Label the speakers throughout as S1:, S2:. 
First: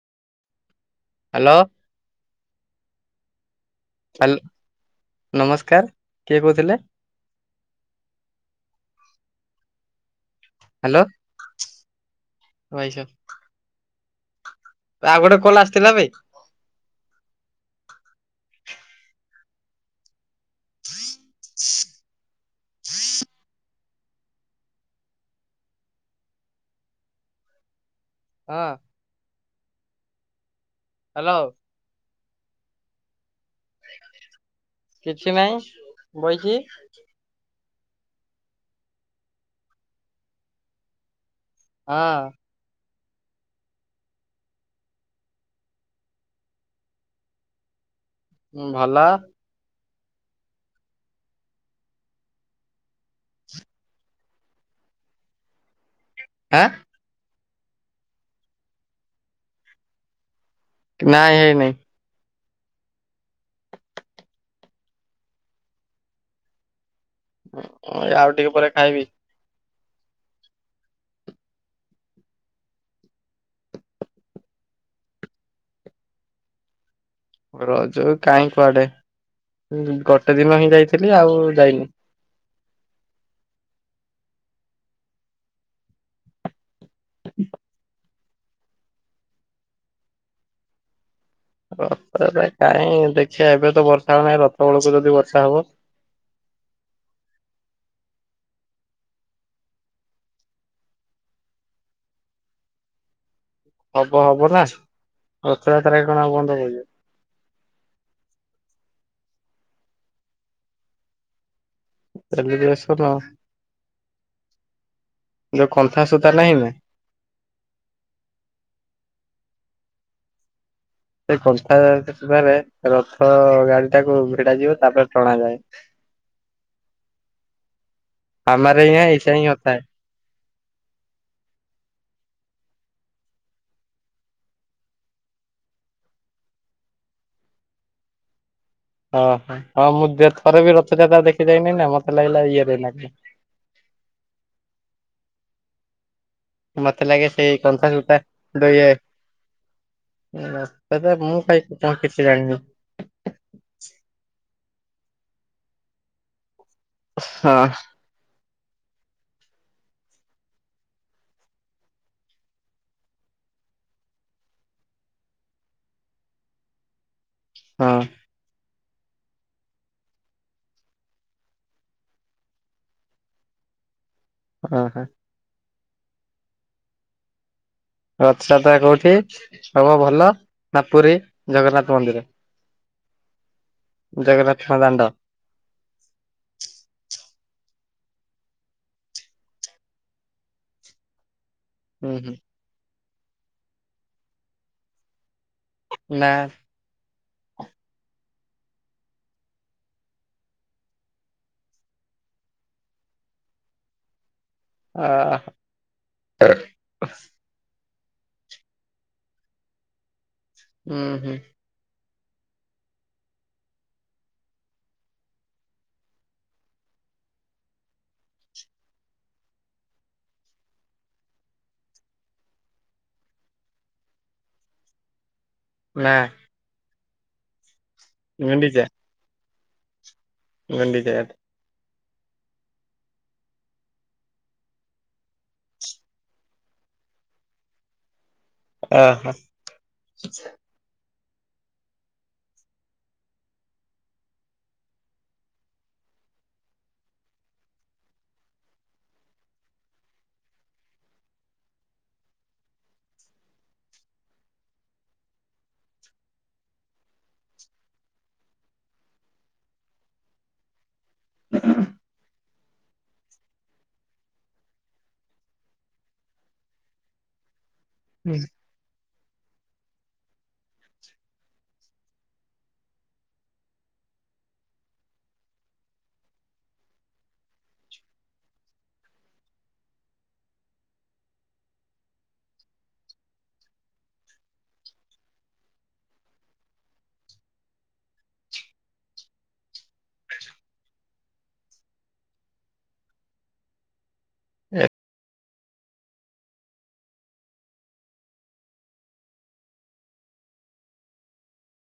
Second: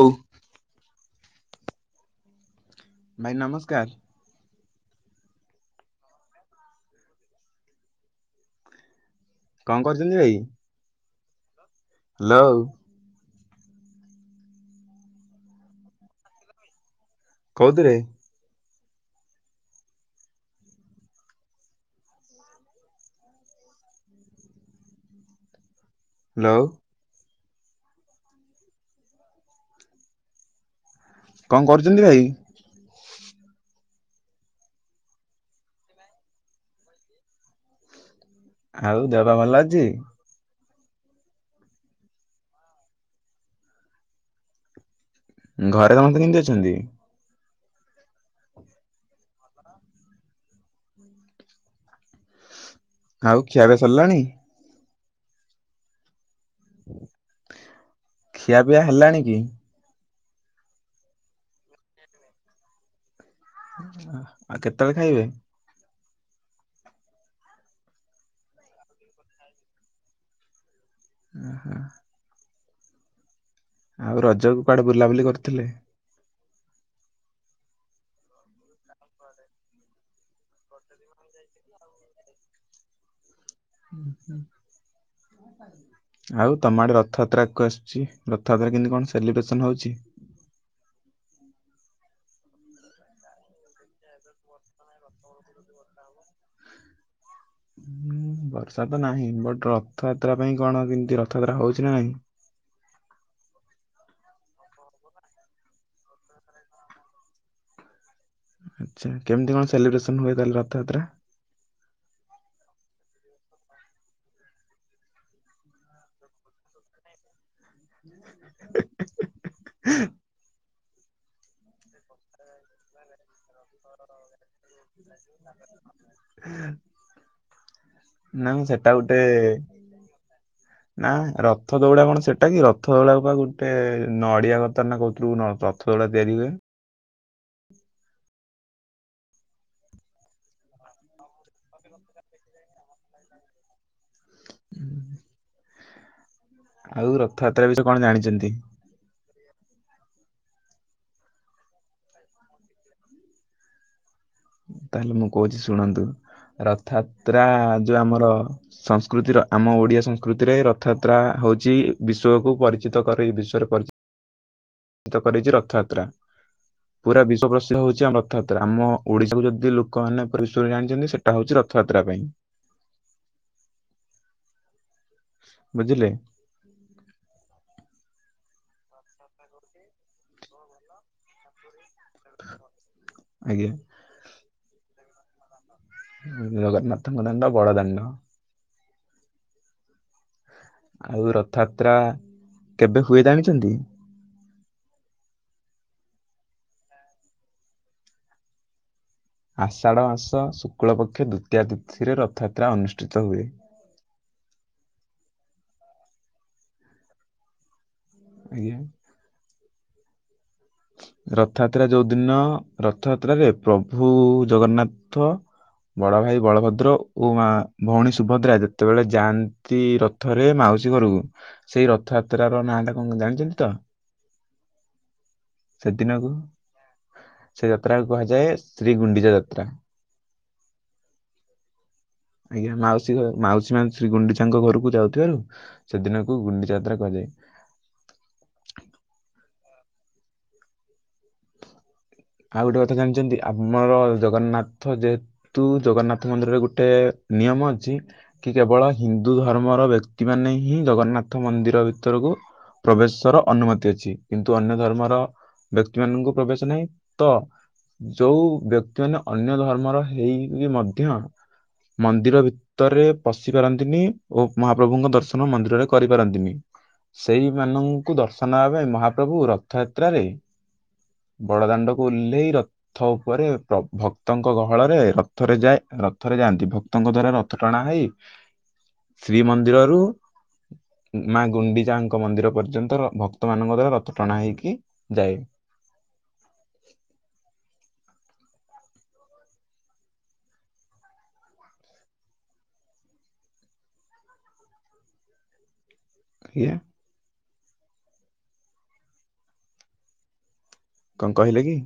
S1: ହଉ
S2: ହାଲୋ!
S1: ଭାଇ ନମସ୍
S2: [unintelligible] ନମସ୍କାର! କିଏ କହୁଥିଲେ?
S1: କଣ କରୁଛନ୍ତି ଭାଇ?
S2: ହାଲୋ
S1: ହ୍ୟାଲୋ
S2: ଭାଇସାବ୍ ଆଉ ଗୋଟେ କଲ ଆସିଥିଲା ବେ!
S1: କଉଦିରେ?
S2: [inaudible]
S1: ହାଲୋ।
S2: ହଁ! ହ୍ୟାଲୋ
S1: କଣ କରୁଛନ୍ତି ଭାଇ?
S2: କିଛି ନାଇଁ, ବଇଚି!
S1: ଆଉ ଦେହ ପା ଭଲଅଛି?
S2: ହଁ।
S1: ଘରେ ସମତେ କେନ୍ତି ଅଛନ୍ତି?
S2: ଉଁ ଭଲ।
S1: ଆଉ ଖିଆ ପିଆ ସରିଲାଣି?
S2: ଏଁ?
S1: ଖିଆ ପିଆ ହେଲାଣି କି?
S2: ନାଇଁ ହେଇ ନାଇଁ।
S1: ଆ ଆଉ କେତେବେଳେ ଖାଇବେ?
S2: [unintelligible] ଆଉ ଟିକେ ପରେ ଖାଇବି।
S1: ଓ [inaudible] ଆଉ ରଜ କୁ କୁଆଡେ ବୁଲାବୁଲି କରିଥିଲେ?
S2: ରଜକୁ କାଇଁ କୁଆଡେ ଉଁ ଗୋଟେ ଦିନ ହିଁ ଯାଇଥିଲି ଆଉ ଯାଇନି।
S1: ଆଉ ତମଆଡେ ରଥଯାତ୍ରାକୁ ଆସୁଛି ରଥଯାତ୍ରା କେମତି କଣ ସେଲିବ୍ରେସନ ହଉଛି?
S2: ରଥରେ କାହିଁ ଦେଖିବା ଏବେ ତ ବର୍ଷା ହଉ ନାହିଁ ରଥ ବେଳକୁ ଯଦି ବର୍ଷା ହବ।
S1: [inaudible] ବର୍ଷା ତ ନାହିଁ ବଟ୍ ରଥଯାତ୍ରା ପାଇଁ କଣ କେମିତି ରଥଯାତ୍ରା ହଉଛି ନା ନାଇଁ?
S2: ହବ ହବ ନା ରଥଯାତ୍ରା ଇଏ କଣ ଆଉ ବନ୍ଦ ହବ କି ଆଉ।
S1: ଆଚ୍ଛା କେମିତି କଣ ସେଲିବ୍ରେସନ ହୁଏ ତାଲେ ରଥଯାତ୍ରା?
S2: ଏବେ ବି ଆସୁନ ଯୋଉ କନ୍ଥାସୂତା ନାହିଁ ନା।
S1: ହେଁ ହେଁ ହେଁ ହେଁ ହେଁ ହେଁ।
S2: ସେ କଣ୍ଟା କାଟିବାରେ ରଥ ତ ଗାଡି ଟାକୁ ଭିଡା ଯିବ, ତାପରେ ଟଣା ଯାଏ।
S1: ନା ମୁଁ ସେଟା
S2: ହାମାରେ ୟାହାଁ
S1: ଗୋଟେ
S2: ଏସା ହିଁ ହୋତା ହେଁ।
S1: ନା ରଥ ଦଉଡା କଣ ସେଟା କି? ରଥ ଦଉଡା ବା ଗୋଟେ ନଡିଆ କତା ନା କୋଉଥିରୁ ନ ରଥ [unintelligible]
S2: ଅ ହ ହଁ ମୁଁ ଦେ ଥରେ ବି ରଥଯାତ୍ରା ଦେଖି ଯାଇନି ନା! ମତେ ଲାଗିଲା ଇଏରେ ଲାଗିଲା ମତେ
S1: ଆଉ
S2: ଲାଗେ ସେଇ
S1: ରଥଯାତ୍ରା ବିଷୟରେ
S2: କଞ୍ଚା
S1: କଣ
S2: ଗଟା
S1: ଜାଣିଛନ୍ତି
S2: ଦୁଇ [unintelligible] ତ ମୁଁ ଖାଇି କଣ କିଛି ଜାଣିନି [unintelligible]
S1: ତାହେଲେ ମୁଁ କହୁଛି ଶୁଣନ୍ତୁ ରଥ ଯାତ୍ରା
S2: ହଁ
S1: ଯୋଉ ଆମର ସଂସ୍କୃତିର ଆମ ଓଡିଆ ସଂସ୍କୃତିରେ ରଥଯାତ୍ରା ହଉଛି ବିଶ୍ଵ କୁ ପରିଚିତ କରି ବିଶ୍ୱରେ ପରିଚିତ ଏଥ କରିଛି ରଥଯାତ୍ରା। ପୁରା ବିଶ୍ଵ ପ୍ରସିଦ୍ଧ
S2: ହଁ
S1: ହଉଛି ଆମ ରଥଯାତ୍ରା। ଆମ ଓଡିଶାକୁୁ ଯଦି ଲୋକମାନୋନ ପରିସରରେ ଜାଣିଛନ୍ତି ସେଟା ହଉଛି ରଥଯାତ୍ରା ପାଇଁ। [inaudible] [unintelligible]
S2: ହଁ, ହଁ
S1: ବୁଝିଲେ
S2: ରଥଯାତ୍ରା କୋଉଠି ହବ ଭଲ ନା ପୁରୀ ଜଗନ୍ନାଥ ମନ୍ଦିର
S1: ଆଜ୍ଞା।
S2: ଜଗରନାଥ ଙ୍କ ଦାଣ୍ଡ
S1: ଜଗନ୍ନାଥଙ୍କ ଦାଣ୍ଡ ବଡ ଦାଣ୍ଡ ଆଉ ରଥ ଯାତ୍ରା
S2: ହୁଁ ହୁଁ
S1: କେବେ ହୁଏ ଜାଣିଛନ୍ତି?
S2: ନା।
S1: ଆଷାଢ ମାସ ଶୁକ୍ଳ ପକ୍ଷ ଦ୍ଵିତୀୟ ତିଥିରେ ରଥଯାତ୍ରା ଅନୁଷ୍ଠିତ ହୁଏ। [inaudible] [unintelligible]
S2: ଆ [unintelligible]
S1: ଆଜ୍ଞା।
S2: ହୁଁ ହୁଁ
S1: ରଥଯାତ୍ରା ଯୋଉ ଦିନ ରଥଯାତ୍ରାରେ ପ୍ରଭୁ ଜଗନ୍ନାଥ ବଡ ଭାଇ ବଳଭଦ୍ର ଓ ମା ଭଉଣୀ ସୁଭଦ୍ରା ଯେତେବେଳେ ଯାଆନ୍ତି ରଥରେ ମାଉ ମାଉସୀ ଘରକୁ ସେଇ ରଥଯାତ୍ର ର ନାଁ ଟା କଣ ଜାଣିଛନ୍ତି ତ?
S2: ନା
S1: ସେଦିନକୁ, ସେ ଯାତ୍ରାକୁ କୁହାଯାଏ
S2: ଗୁଣ୍ଡିଚା
S1: ଶ୍ରୀ ଗୁଣ୍ଡିଚା ଯାତ୍ରା।
S2: ଗୁଣ୍ଡିଚା ଯାତ୍ରା
S1: [unintelligible] [inaudible] ଆଜ୍ଞା ମାଉସୀ ଘ ମାଉସୀ ମାଆ ଶ୍ରୀ ଗୁଣ୍ଡିଚାଙ୍କ ଘରକୁ ଯାଉଥିବାରୁ, ସେଦିନକୁ ଗୁଣ୍ଡିଚା ଯାତ୍ରା କୁହାଯାଏ। [unintelligible] [inaudible]
S2: ଓହୋ।
S1: ଆଉ ଗୋଟେ କଥା ଜାଣିଚନ୍ତି ଆମର ଜଗନ୍ନାଥ ଯେହେତୁ ଜଗନ୍ନାଥ ମନ୍ଦିରରେ ଗୋଟେ ନିୟମ ଅଛି, କି କେବଳ ହିନ୍ଦୁ ଧର୍ମର ବ୍ୟକ୍ତି ମାନେ ହିଁ ଜଗନ୍ନାଥ ମନ୍ଦିର ଭିତରକୁ ପ୍ରବେଶର ଅନୁମତି ଅଛି। କିନ୍ତୁ ଅନ୍ୟ ଧର୍ମର ବ୍ୟକ୍ତିମାନଙ୍କୁ ପ୍ରବେଶ ନାହିଁ। ତ ଯୋଉ ବ୍ୟକ୍ତି ମାନେ ଅନ୍ୟ ଧର୍ମର ହେଇକି ମଧ୍ୟ ମଧ୍ୟ ମନ୍ଦିର ଭି ଭିତରେ ପଶି ପାରନ୍ତିନି ଓ ମହାପ୍ରଭୁଙ୍କ ଦର୍ଶନ ମନ୍ଦିରରେ କରିପାରନ୍ତିନି, ସେଇ ମାନଙ୍କୁ ଦର୍ଶନ ଦବା ପାଇଁ ମହାପ୍ରଭୁ ରଥଯାତ୍ରାରେ, ବଡ ଦାଣ୍ଡକୁ ଓହ୍ଲେଇ ରଥ ଉପରେ ଭ-ଭକ୍ତଙ୍କ ଗହଳରେ ରଥରେ ଯାଇଁ ରଥରେ ଯାଆନ୍ତି। ଭକ୍ତ ଙ୍କ ଦ୍ଵାରା ରଥ ଟଣା ହେଇ ଶ୍ରୀମନ୍ଦିରରୁ ମା ଗୁଣ୍ଡିଚାଙ୍କ ମନ୍ଦିର ପର୍ଯ୍ୟନ୍ତର ଭକ୍ତ ମାନଙ୍କ ଦ୍ଵାରା ରଥ ଟଣା ହେଇକି ଯାଏ। ହଁ [inaudible]
S2: ଏ
S1: ଆଜ୍ଞା। କଣ କହିଲେ କି?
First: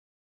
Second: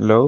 S1: ହ୍ୟାଲୋ।